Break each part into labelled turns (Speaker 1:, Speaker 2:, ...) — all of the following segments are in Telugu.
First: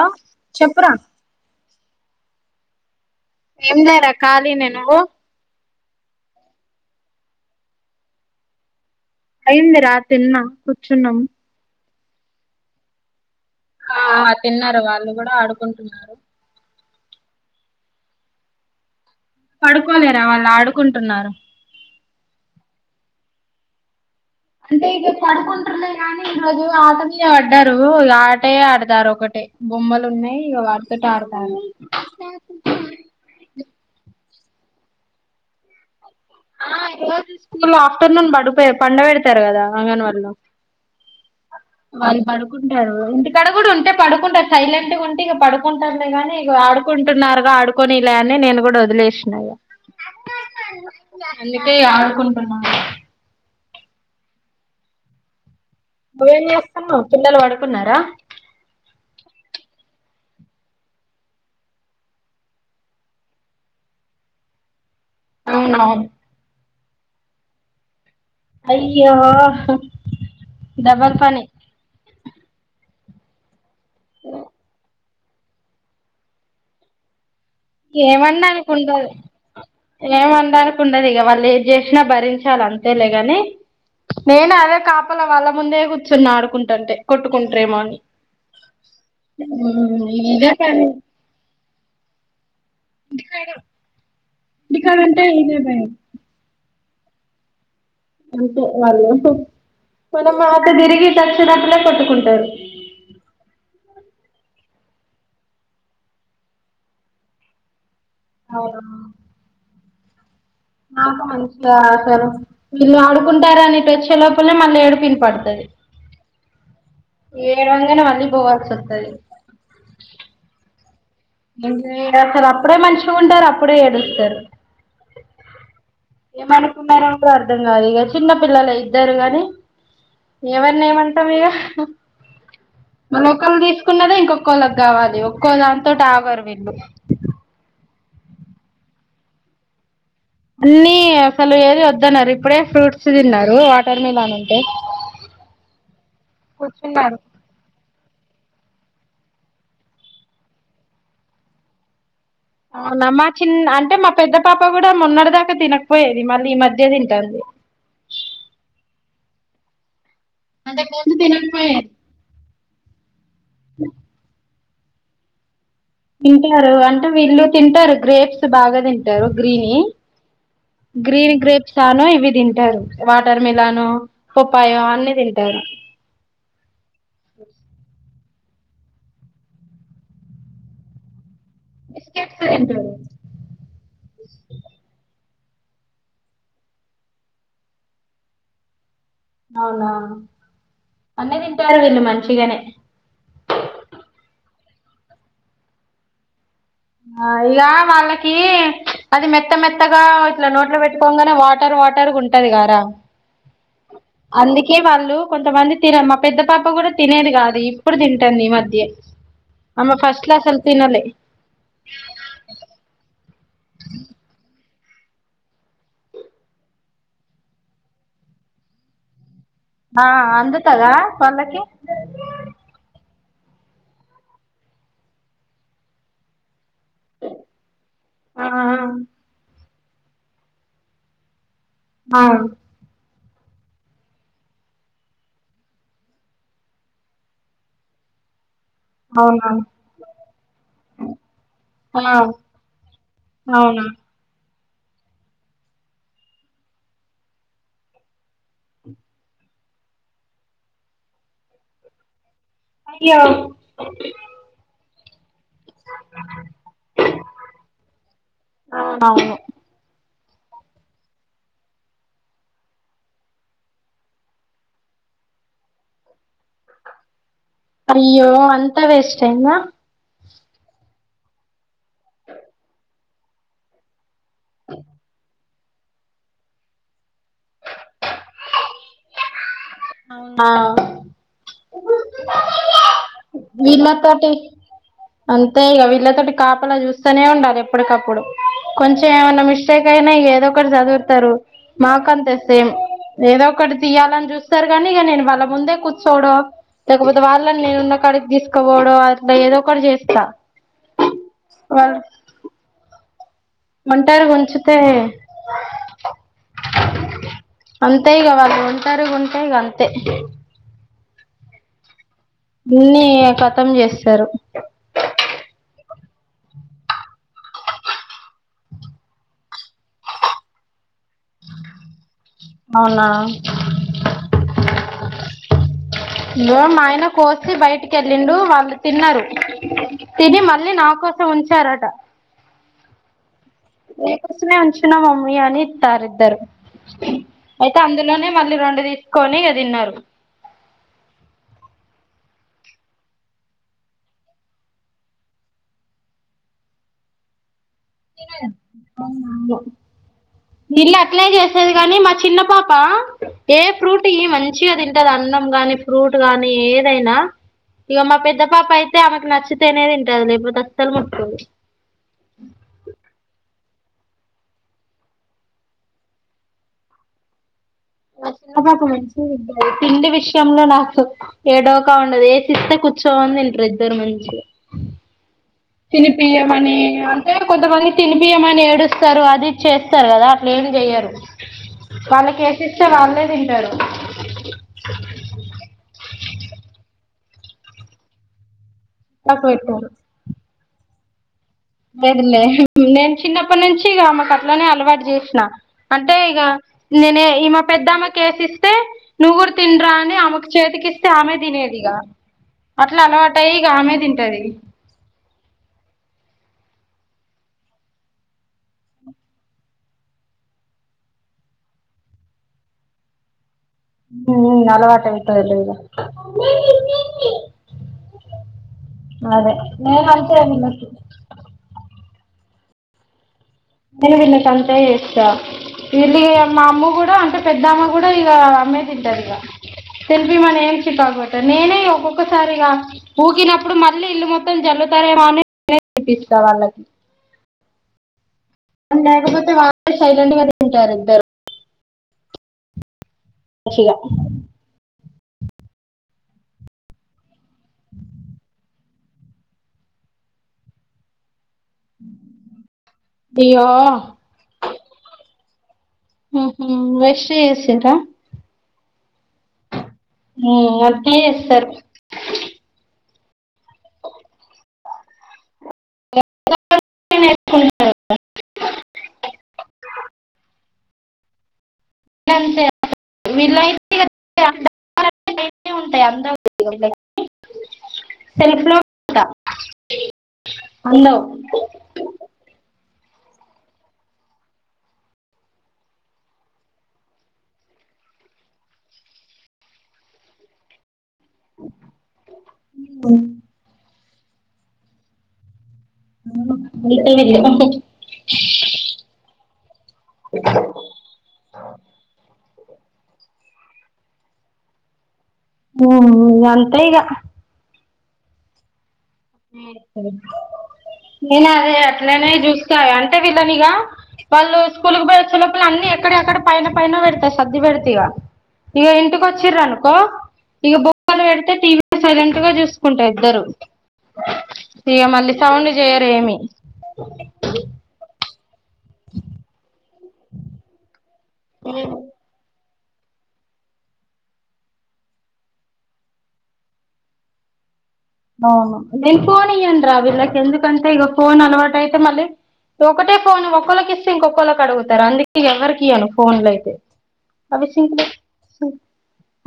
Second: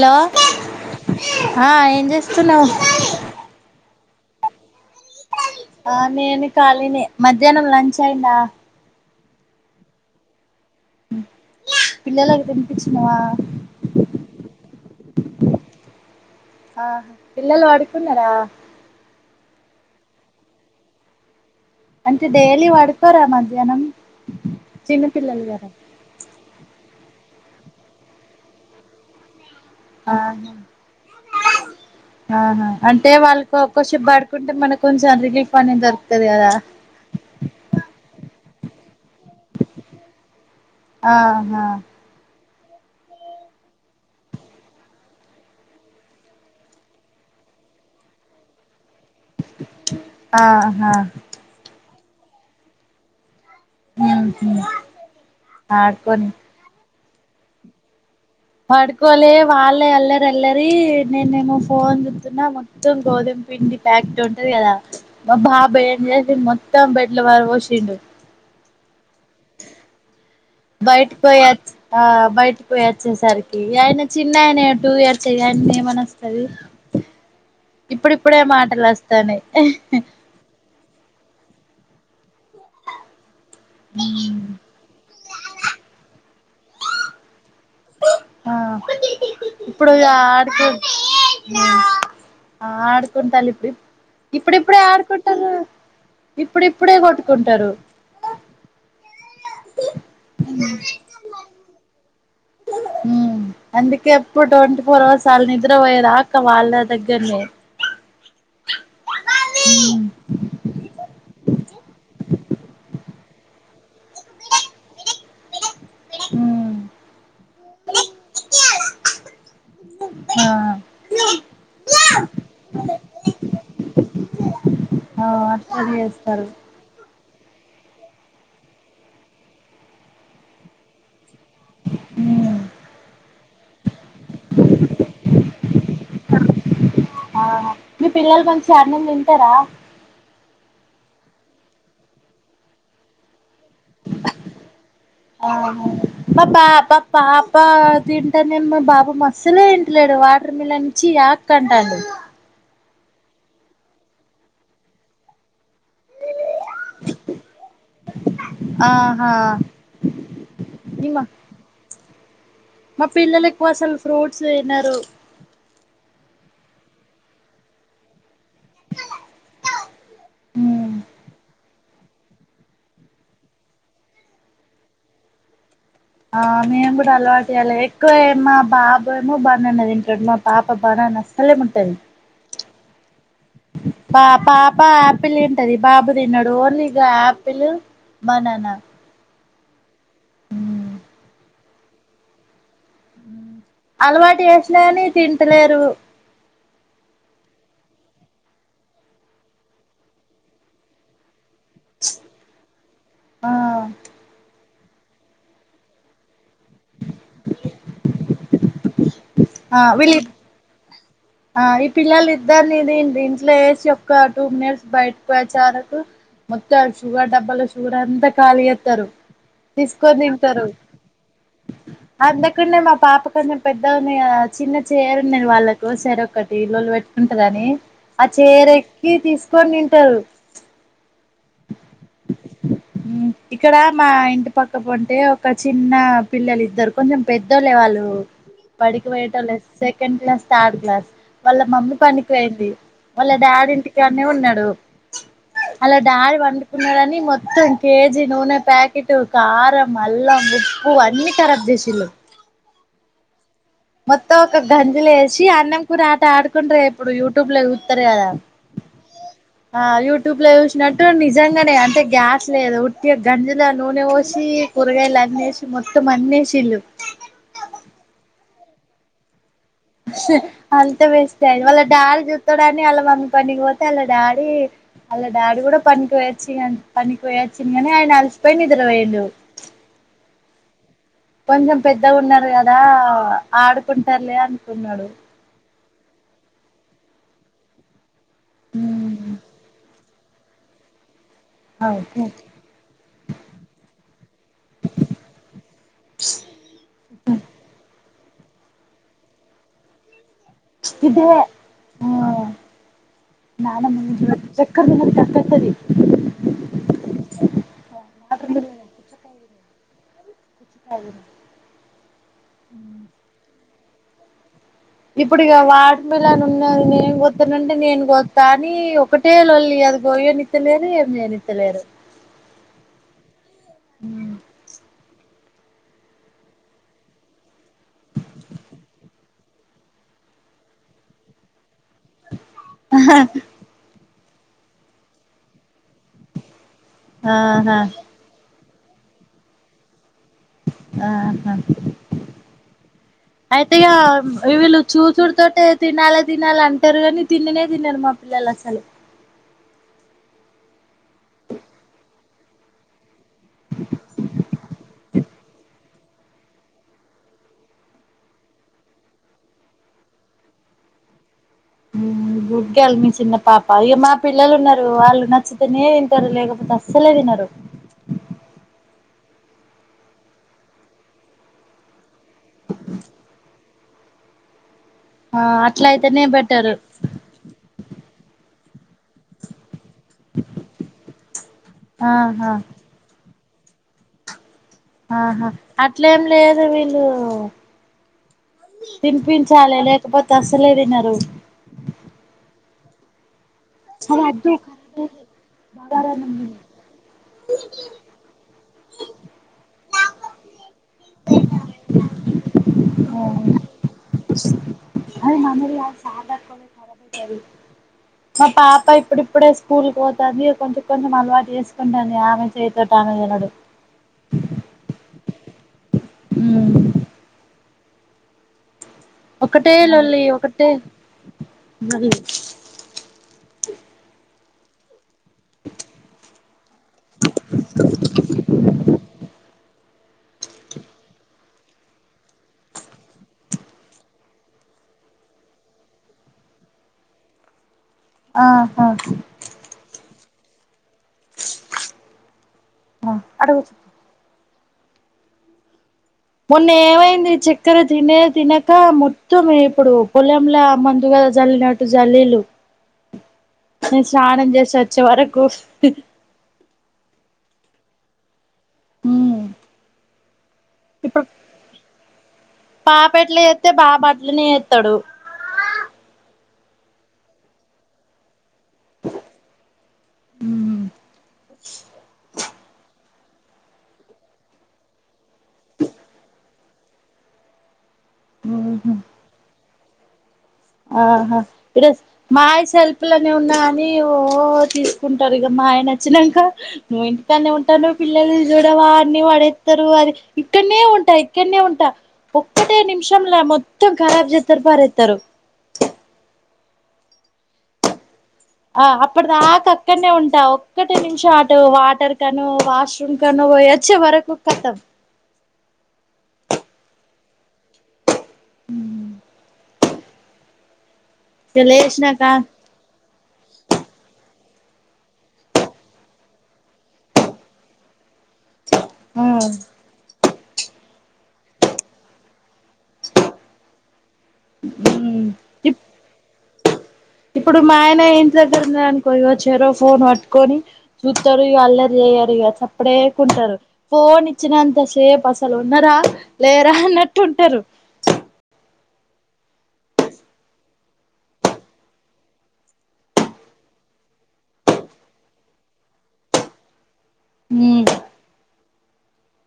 Speaker 1: ఆ చెప్పురా
Speaker 2: ఆహ్ ఏం చేస్తున్నావు
Speaker 1: ఇంద ర ఖాలినా నువ్వు
Speaker 2: ఆ నేను ఖాలీనే మధ్యాహ్నం లంచ్ అయిందా
Speaker 1: అయిందిరా తిన్నా కుర్చున్నాం
Speaker 2: పిల్లలకి తినిపించినవా
Speaker 1: ఆహ్ తిన్నారు వాళ్లు కుడా ఆడుకుంటున్నారు
Speaker 2: ఆ పిల్లలు పడుకున్నారా
Speaker 1: పడుకోలేర వాళ్ళు ఆడుకుంటున్నారు
Speaker 2: అంటే డైలీ పడుకొరా మధ్యాహ్నం
Speaker 1: అంటే
Speaker 2: చిన్న
Speaker 1: ఇక
Speaker 2: పిల్లలు కదా
Speaker 1: పడుకుంటుడే కానీ ఈ రోజు ఆట మీద పడ్డారు ఇగ ఆటే ఆడుతారు ఒకటే, బొమ్మలు
Speaker 2: ఆహ్
Speaker 1: ఉన్నాయి ఇగ వాటితోటి
Speaker 2: హా
Speaker 1: ఆడతారు
Speaker 2: ఆ అంటే వాళ్ళు కో కొద్ది సేపు పడు అంటే మనకు కొంచెం రిలీఫ్ అని దోర్
Speaker 1: ఆహ్ ‌ ఈరోజు స్కూల్ ఆఫ్టర్నూన్ పడు పండపెడుతారు కదా అంగన్ వడిలో
Speaker 2: ఆహా
Speaker 1: వాళ్లు పడు పడుంటారు ఇంటికడా కూడా ఉంటే పడుకుంటారు సైలెంట్ గా ఉంటే ఇంగ పడుకుంటలేగాని ఇగో ఆడుకుంటున్నారుగా ఆడుకొనిలే అని నేను కూడా వ
Speaker 2: ఆహా
Speaker 1: [unintelligible] ఆడుకుంటున్నారు
Speaker 2: హ్మ్ హు
Speaker 1: ఏం చేస్తున్నావ్ పిల్లలు పడుకున్నారా
Speaker 2: పడుకోలే వాళ్ళే అల్లరి అల్లరి నేనేమో ఫోన్ చుతున్నా మొత్తం గోధుమ పిండి ప్యాకెట్ ఉంటది కదా మా బాబు ఏం
Speaker 1: అవునవును
Speaker 2: చేసిండు మొత్ మొత్తం బెడ్ ల పారబోసిండు
Speaker 1: అయి యో డబల్
Speaker 2: బయటకి
Speaker 1: పని
Speaker 2: పోయి ఆ బయటకి పోయి వచ్చేసరికి ఈ అయిన చిన్నయననే టు ఇయర్ చేయండి ఏమనివస్తది
Speaker 1: ఏమన్న అనుకుంటరు ఏమానడానికి ఉండదు ఇగ వాళ్ళ ఎది చేసినా భరించాలి అంతేలే గాని నేను అదే కాపు లోపల వాళ్ళ ముందే కూర్చున్న ఆడుకుంటుంటే కొట్టుకుంటారేమో అని
Speaker 2: అ ఇప్పుడు ఇగ
Speaker 1: ఇదే
Speaker 2: అడుకు
Speaker 1: పని
Speaker 2: ఆ ఆడుకుంటా లిప్పుీ ఇప్పుడిప్పుడే
Speaker 1: ఇంటికాడంటే
Speaker 2: ఆడుకుంటరు
Speaker 1: ఇదే భయం
Speaker 2: ఇప్పుడుప్పు ఇప్పుడే కొట్టుకుంటారు
Speaker 1: [inaudible] మనం అటు తిరిగి తక్షణప్పునే కొట్టుకుంటారు
Speaker 2: ఇప్పుడు ట్వంటీ ఫోర్ అవర్స్ వాళ్ళ నిద్ర పోయేదాకా వాళ్ళ దగ్గరనే
Speaker 1: ఆ
Speaker 2: హ్మ్
Speaker 1: నాకు మంచిగా అవసరం వీళ్ళు ఆడుకుంటారు అనేటి వచ్చే లోపలే మళ్ళీ ఏడిపిన పడుతది
Speaker 2: హ్మ్
Speaker 1: ఏడు వంగనే మళ్ళీ పోవాల్సి వస్తది
Speaker 2: ఆ
Speaker 1: అసలు అప్పుడే మంచిగా ఉండారు అప్పుడే ఏడుస్ స్తారు
Speaker 2: ఆ అట్లనే చేస్తారు
Speaker 1: ఏమనుకున్నారు అని కూడ అర్ధం ఇంగ అదిగా చిన్న పిల్లలు ఇద్దరు గానీ ఎవరిని ఏమం టమే ఆహ్
Speaker 2: ఉమ్
Speaker 1: మళ్ళ ఒక్కళ్ళు తీసుకున్నదే ఇంకొక్కళ్ళకి కావాలి ఒక్కో దాం తోటి ఆగరు వీళ్ళు
Speaker 2: ఆ మీ పిల్లలు మంచిగ అన్నం తింటరా
Speaker 1: అన్నీ అసలు ఏది వద్దనరు ఇప్పుడే ఫ్రూట్స్ తిన్నారు వా
Speaker 2: ఆహా పా పా పపా
Speaker 1: కూర్చున్నారు
Speaker 2: పాప తిన్ అంటే మేం మా బాబు మస్సలే తింటలేడు వాటర్ మిలన్ ఛీ యాక్ అంటాండు
Speaker 1: అవునా మా చిన్న అంటే మా పెద్ద పాప కూడా మొన్నటిదాకా తినక పోయేది మళ్ళీ ఈ మధ్య తింటంది
Speaker 2: హా
Speaker 1: తినకపోయేది
Speaker 2: మా పిల్లలకు అసలు ఫ్రూట్స్ తినరు
Speaker 1: తింటారు అంటే వీళ్ళు తింటారు గ్రేప్స్ బాగా తింటారు గ్రీనివి
Speaker 2: ఉమ్
Speaker 1: గ్రీన్ గ్రేప్స్ తాను ఇవి తింటారు వాటర్ మిలాను పప్పాయ అన్నీ తింటారు
Speaker 2: ఆ మేం కూడా అలవాటు చెయ్యాలి ఎక్కువే మా బాబేమో బనానా దింటాడు మా పాప బనానస్
Speaker 1: మిస్టేక్స్ [inaudible] [unintelligible]
Speaker 2: పా పా పా పిల్ తింటది బాబు తినడు ఓన్లీ గా ఆపిల్ బనానా
Speaker 1: అవునా అన్నీ దిన్ టారు వీళ్ళు మంచిగానే
Speaker 2: అలవాటు చేసినా గానీ తింటలేరు
Speaker 1: ఆ ఇగా వాళ్ళకి అది మెత్త మెత్తగా ఇట్లా నోట్లో పెట్టుకోంగానే వా టర్ వాటర్ గుంటదిగా రా
Speaker 2: ఆ
Speaker 1: అందుక్ కి వాళ్ళు కొంతమంది తిరం మా పెద్ద పాప కూడా తినేది గాదు ఇప్పుడు తింటంది ఈ మధ్ ద్యె
Speaker 2: ఆ
Speaker 1: అమె
Speaker 2: వీళ్ళి
Speaker 1: ఫస్ట్ లో అసలు తినలే
Speaker 2: ఆ ఈ పిల్లలు ఇద్దరిన్ [unintelligible] ట్ల చేసి ఒక్క టూ మినిట్స్ బైటికివోయి వచ్చే వరకు మొత్తం షుగర్ డబ్బాలో షుగర్ అంతా ఖాళీ చేేత్తరు
Speaker 1: ఆ
Speaker 2: తీసుకొని తింటారు
Speaker 1: అందుతదా వాళ్ళకి
Speaker 2: అంతకుడనే మా పాప కొ పెద్దగాన్నా చిన్న చేరు ఉన్నాను వాళ్ళకి కో చేరొకటి ఇల్లులు పెట్టుకుంటదని ఆ చీరెక్కి తీస్ కొని తింటారు
Speaker 1: ఆ
Speaker 2: ఇక్కడ మా ఇంటి పక్క ప ఉంటే ఒక చిన్న పిల్లలు ఇద్దరు కొంచెం పెద్దోళ్ళ వాళ్ళు పడికి పోయటం
Speaker 1: అవునా
Speaker 2: లేదు సెకండ్ క్లాస్ థర్డ్ క్లాస్ వాళ్ళ మమ్మీ
Speaker 1: ఆ
Speaker 2: పనికి పోయింది వాళ్ళ డాడీ
Speaker 1: అవునా
Speaker 2: ఇంటికానే ఉన్నాడు వాళ్ళ డాడీ పండుకున్నడని మొత్తం కేజీ నూనె ప్యాకెట్ కారం అల్లం ఉప్పు అన్ని రబ్ దసలు
Speaker 1: అయ్యో
Speaker 2: లేస్ చ్చి అన్నం కూరి ఆట ఆడుకుంట్ర ఇప్పుడు యూట్యూబ్ లో చూతారు కద
Speaker 1: అవునవును
Speaker 2: ఆ యూట్యూ ట్యూబ్ లో చూసినట్టు నిజంగానే అంటే గ్యాస్ లేదు ఉట్టి గంజలో నూనె పోసి కూరగాయలు అన్నేసి మొత్తం అన్నసిల్లు
Speaker 1: అయ్యో అంతా వేస్ట్ అయ్యిందా
Speaker 2: అంత బెస్ట్ అయిది వాళ్ళ డాడి జుత్తడాన్ని ఆళ్ళ మమ్మీ పనికిపోతే అలా డాడ్ డాడీ కూడా పనికి వేచ్చి పనికి వేచ్చింది గానీ ఆయన అలిసిపోయి నిద్ర పోయిండు
Speaker 1: ఆ
Speaker 2: కొంచెం పెద్దగా ఉన్నారు కదా
Speaker 1: వీళ్ళతోటి
Speaker 2: ఆడుకుంటారులే అనుకున్నాడు
Speaker 1: వీళ్లతోటి కాపలా చూస్తూనే ఉండాలి ఎప్పటికప్పుడు కొంచెం
Speaker 2: ఉమ్
Speaker 1: ఏమైన్నా మిస్టేక్ అయినా ఏదో ఒకటి సదువతరు
Speaker 2: ఓకే
Speaker 1: మాకంతే సేమ్ ఏదో ఒకటి తీయాలని చూస్ రు కాని నేను వాళ్ళ ముందే కూర్చోడం లేకపోతే వాళ్ళని నేను కడికి తీసుకపోవడం అట్లా ఏదో ఒకటి చేస్తా
Speaker 2: ఇదే ఆ
Speaker 1: వాళ్ళు
Speaker 2: నానమ్మ
Speaker 1: ఒంటరిగా ఉంచుతే
Speaker 2: చక్కర మిల్లన్ కట్టేత్తది
Speaker 1: అంత ఇగా
Speaker 2: వాటర్
Speaker 1: వాళ్లు
Speaker 2: మిల్లన్
Speaker 1: ఒంటారిగా
Speaker 2: పుచ్చకాయ
Speaker 1: ఉంటా ఇగ
Speaker 2: తిను
Speaker 1: అంతే
Speaker 2: [inaudible]
Speaker 1: న్నీ క తం చేస్తారు
Speaker 2: ఇప్పుడు ఇగ వాటర్ మిలన్ ఉన్నది నేను కొత్తానంటే నేను కొత్త అని ఒకటే లొల్లి అది గోయో నిత్తలేరు ఏ చేయనిత్తలేరు
Speaker 1: అవునా ఇగో మా ఆయన కోసి బయటికి వెళ్ళిండు వాళ్ళు తిన్నారు తిని మళ్ళీ నా కోసం ఉంచారట నీకోసమే ఉంచిన్నాం మమ్మీ అని యిత్తరు ఇద్దరు అయితే
Speaker 2: ఆహా
Speaker 1: అందులోనే మళ్ళీ రెండు తీసుకొని ఇగ తిన్నారు
Speaker 2: ఆహా అయితే ఇగా వీళ్ళు చూసుడు తోటే తినాలే తినాలే అంటారు కాని తిననే తినరు మా పిల్లల అసలు
Speaker 1: విళ్ళు అట్లే చేసేది కానీ మా చిన్న పాప ఏ ఫ్రూట్ ఇయ్యి మంచిగా తి టది అన్నం గాని ఫ్రూట్ గాని ఏదైనా ఇగా మా పెద్ద పాప అయితే ఆమెకి నచ్చితేనే తింటది లేకపోతే అసలు ముట్టుకోదు
Speaker 2: ఉమ్ గు గల్ చిన్న పాప అయ్యో మా పిల్లలు ఉన్నారు వాళ్ళు నచ్చుతేనే తింటారు లేకపోతే అస్సలే తినరు
Speaker 1: మా చిన్న పాప మంచిగా తింటది తిండి విషయంలో నాకు ఏడోకా ఉండదు ఏసి ఇస్తే కూర్చొని తింటారు ఇద్దరు మంచిగా
Speaker 2: ఆ అట్లా అయితేనే బెటరు
Speaker 1: తినిపియమని అంటే కొంతమంది తినిపి తినిపియమని ఏడుస్తారు అది చే థరు కదా అట్లా ఏమి చెయ్యరు వాళ్ల
Speaker 2: ఆహా
Speaker 1: కేసిస్తే వాళ్లే చలో
Speaker 2: ఆహా అట్లేం లేదు వీళ్ళు
Speaker 1: పక్కకు
Speaker 2: థిన్‌పిన్‌చాలే లేకపోతే అసల్ అసలే తినారు
Speaker 1: లేదలే నేను చిన్న అప్ప నుంచి ఇ
Speaker 2: అది వద్దు
Speaker 1: అమెకుట్లనే అలవాటు చేసిన అంటే
Speaker 2: బగారన్నం
Speaker 1: ఇక నేనే ఈ పెద్దమ్మ కేసిస్తే నువ్గురు తిండరా అని ఆ చేతికిస్స్త హమమెదినదిగా
Speaker 2: ఉహుమ్ అది మా పాప ఇప్పుడిప్పుడే స్కూల్కి పోతుంది కొంచెం కొంచెం అలవాటు చేసుకుంటాంది ఆమె చేయతోటి ఆమె వెలడు
Speaker 1: పారెల్దు గా
Speaker 2: ఉమ్
Speaker 1: అదే
Speaker 2: ఒకటే
Speaker 1: నేను
Speaker 2: లల్లి
Speaker 1: అంతే
Speaker 2: ఒకటే
Speaker 1: వీళ్ళకి
Speaker 2: ఉమ్
Speaker 1: నను విన్న సంతయి డా వీళ మా అమ్మ కూడా అంటే పెద్ద అమ్మ కూడా ఇక అమ్మే తింటారు ఇక తెలిపి మన ఏం చెప్పాబట్టి నేనే ఒక్కొక్కసారిగా ఊకినప్పుడు మళ్ళీ ఇల్లు మొత్త చల్లుతారేమో అనినిపిస్తా వాళ్ళకి
Speaker 2: ఆహా
Speaker 1: లేకాపోతే సైలడి ఉంట ది
Speaker 2: ఉమ్ అడ కుస్ మొన్న ఏమైంది చిక్ ఇ దినే దినక ము మొత్తమే ఇప్పుడు పొలంలో మందుగా జల్లినట్టు జల్లీలు
Speaker 1: అయ్యో
Speaker 2: నేను స్నానం చేసి వచ్చే వరకు
Speaker 1: వెష ఇసరా
Speaker 2: హ
Speaker 1: ఉ మ సార్
Speaker 2: పెట్లు ఎస్తతే బాబాట్లనే వస్తాడు
Speaker 1: నేను
Speaker 2: అ
Speaker 1: అంతే వీళ్ళయితే కదాంటాయి అ సెల్ఫ్ లోన్
Speaker 2: ఉహు ఆహా ఇరోజు మాయ సెల్ప్ పప్పులనే ఉన్నా అని ఓ తీసుకుంటారు ఇగ మ ఆయన వచ్చినంక నువ్వు ఇంటికనే ఉంటాను పిల్లలు చూడ వా అన్ని పడేత్తరు అది ఇక్కడనే ఉంటాయి ఇక్కనే ఉంటా ఒక్కటే నిమిషంలా మొత్తం కరాబ్ చేత్తరు పారెతరు
Speaker 1: ఉంటే
Speaker 2: ఆ అప్పటి దాకా అక్కడనే ఉంటా ఒక్కటే నిమిషం అటు వాటర్ కన్నా వాష్ రూం కన్నా పోయే వచ్చే వరకు కతమ్
Speaker 1: ఓహో ఇగ అంతే ఇకా
Speaker 2: ఉ
Speaker 1: ఆహో నేను
Speaker 2: ఇగ
Speaker 1: అది
Speaker 2: లేసినాక
Speaker 1: అట్లనే చూస్తాగాని వీళ్ళనిగా వాళ్ళు స్కూల్కి పోయి వచ్చేలోపల అన్ని ఎక్కడ ఎక్కడ పైన పైన పెడతా సర్ది పెడిత ఇక ఇక ఇంటికి
Speaker 2: ఆ
Speaker 1: వచ్చిర్రనుకో ఇక బొమ్మలు పెడితే టీవీ సైలెంట్ గా చూసుకుంటారు ఇద్దరు ఇగ
Speaker 2: ఉమ్
Speaker 1: మళ్ళీ సౌండ్
Speaker 2: ఇప్
Speaker 1: చేయరు ఏమి
Speaker 2: ఇప్పుడు మా ఆయన ఏం దగ్గర వున్నారనుకో చెరో ఫోన్ పట్టుకొని చూతారు ఇగ అల్లరి చేయ్యరు ఇగ చప్ప అప్పుడేకుంటారు ఫోన్ ఇచ్చినంత సేపు అసలు ఉన్నరా లేరా అన్నట్టు ఉంటారు
Speaker 1: అవును నేను ఫోన్ ఇయ్యాను రా వీళ్ళకి ఎందుకంటే ఇక ఫోన్ అలవాటు అయితే మళ్ళీ ఒకటే ఫోన్ ఒకళ్ళకి ఇస్తే ఇంకొకళ్ళకి అడుగుతారు అందుక ఎవరికి ఇయ్యను ఫోన్ లో అయితే అవి
Speaker 2: ఉమ్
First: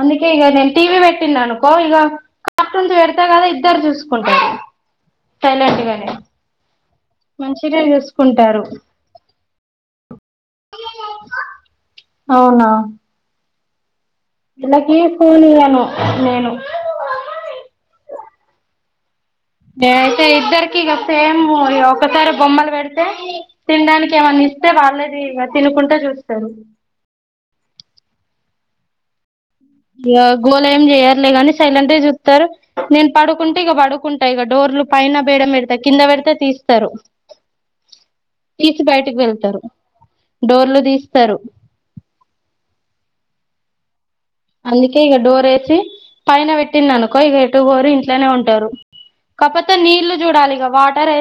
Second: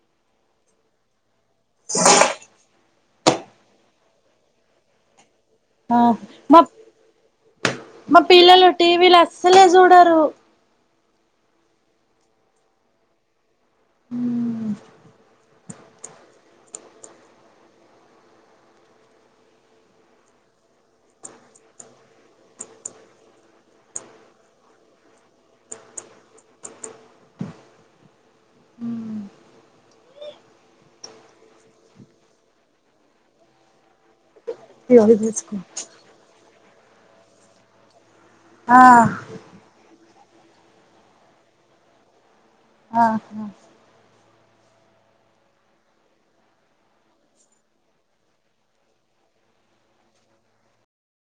Speaker 1: అందుకే ఇక నేను టీవీ పెట్టినా అనుకో ఇక కార్టూన్ కదా ఇద్దరు చూసుకుంటారు సైలెంట్
Speaker 2: ఆ
Speaker 1: గానే
Speaker 2: మా ప్
Speaker 1: మంచినే
Speaker 2: మా
Speaker 1: చూసుకుంటారు
Speaker 2: పిల్లలు టీవీలు అస్సలే చూడరు
Speaker 1: అవునా వీళ్ళకి ఫోన్ ఇయ్య నేను అయితే ఇద్దరికిక సేమ్ ఒకసారి బొమ్మలు పెడితే తినడానికి ఏమన్నా ఇస్తే వాళ్ళేది ఇగ తినుకుంటే చూస్తారు ఇ గోళ ఏం చేయారు లే గాని సైలెంట్గా చూస్తారు నేను పడుకుంటే ఇక పడుకుంటే ఇగ డోర్లు
Speaker 2: ఇగో ఇది
Speaker 1: పైన బేయడం
Speaker 2: తీసుకో
Speaker 1: పెడత కింద పెడితే తీస్త తరు
Speaker 2: ఆ
Speaker 1: తీసి బయటకి వెళ్తారు డోర్లు తీస్తారు
Speaker 2: ఆ హా
Speaker 1: అందుకే ఇక డోర్ వేసి పైన పెట్టింది అనుకో ఇక ఎటుగోరు ఇంట్లోనే ఉంటారు కాకపోతే నీళ్లు చూడాలి ఇక వాటర్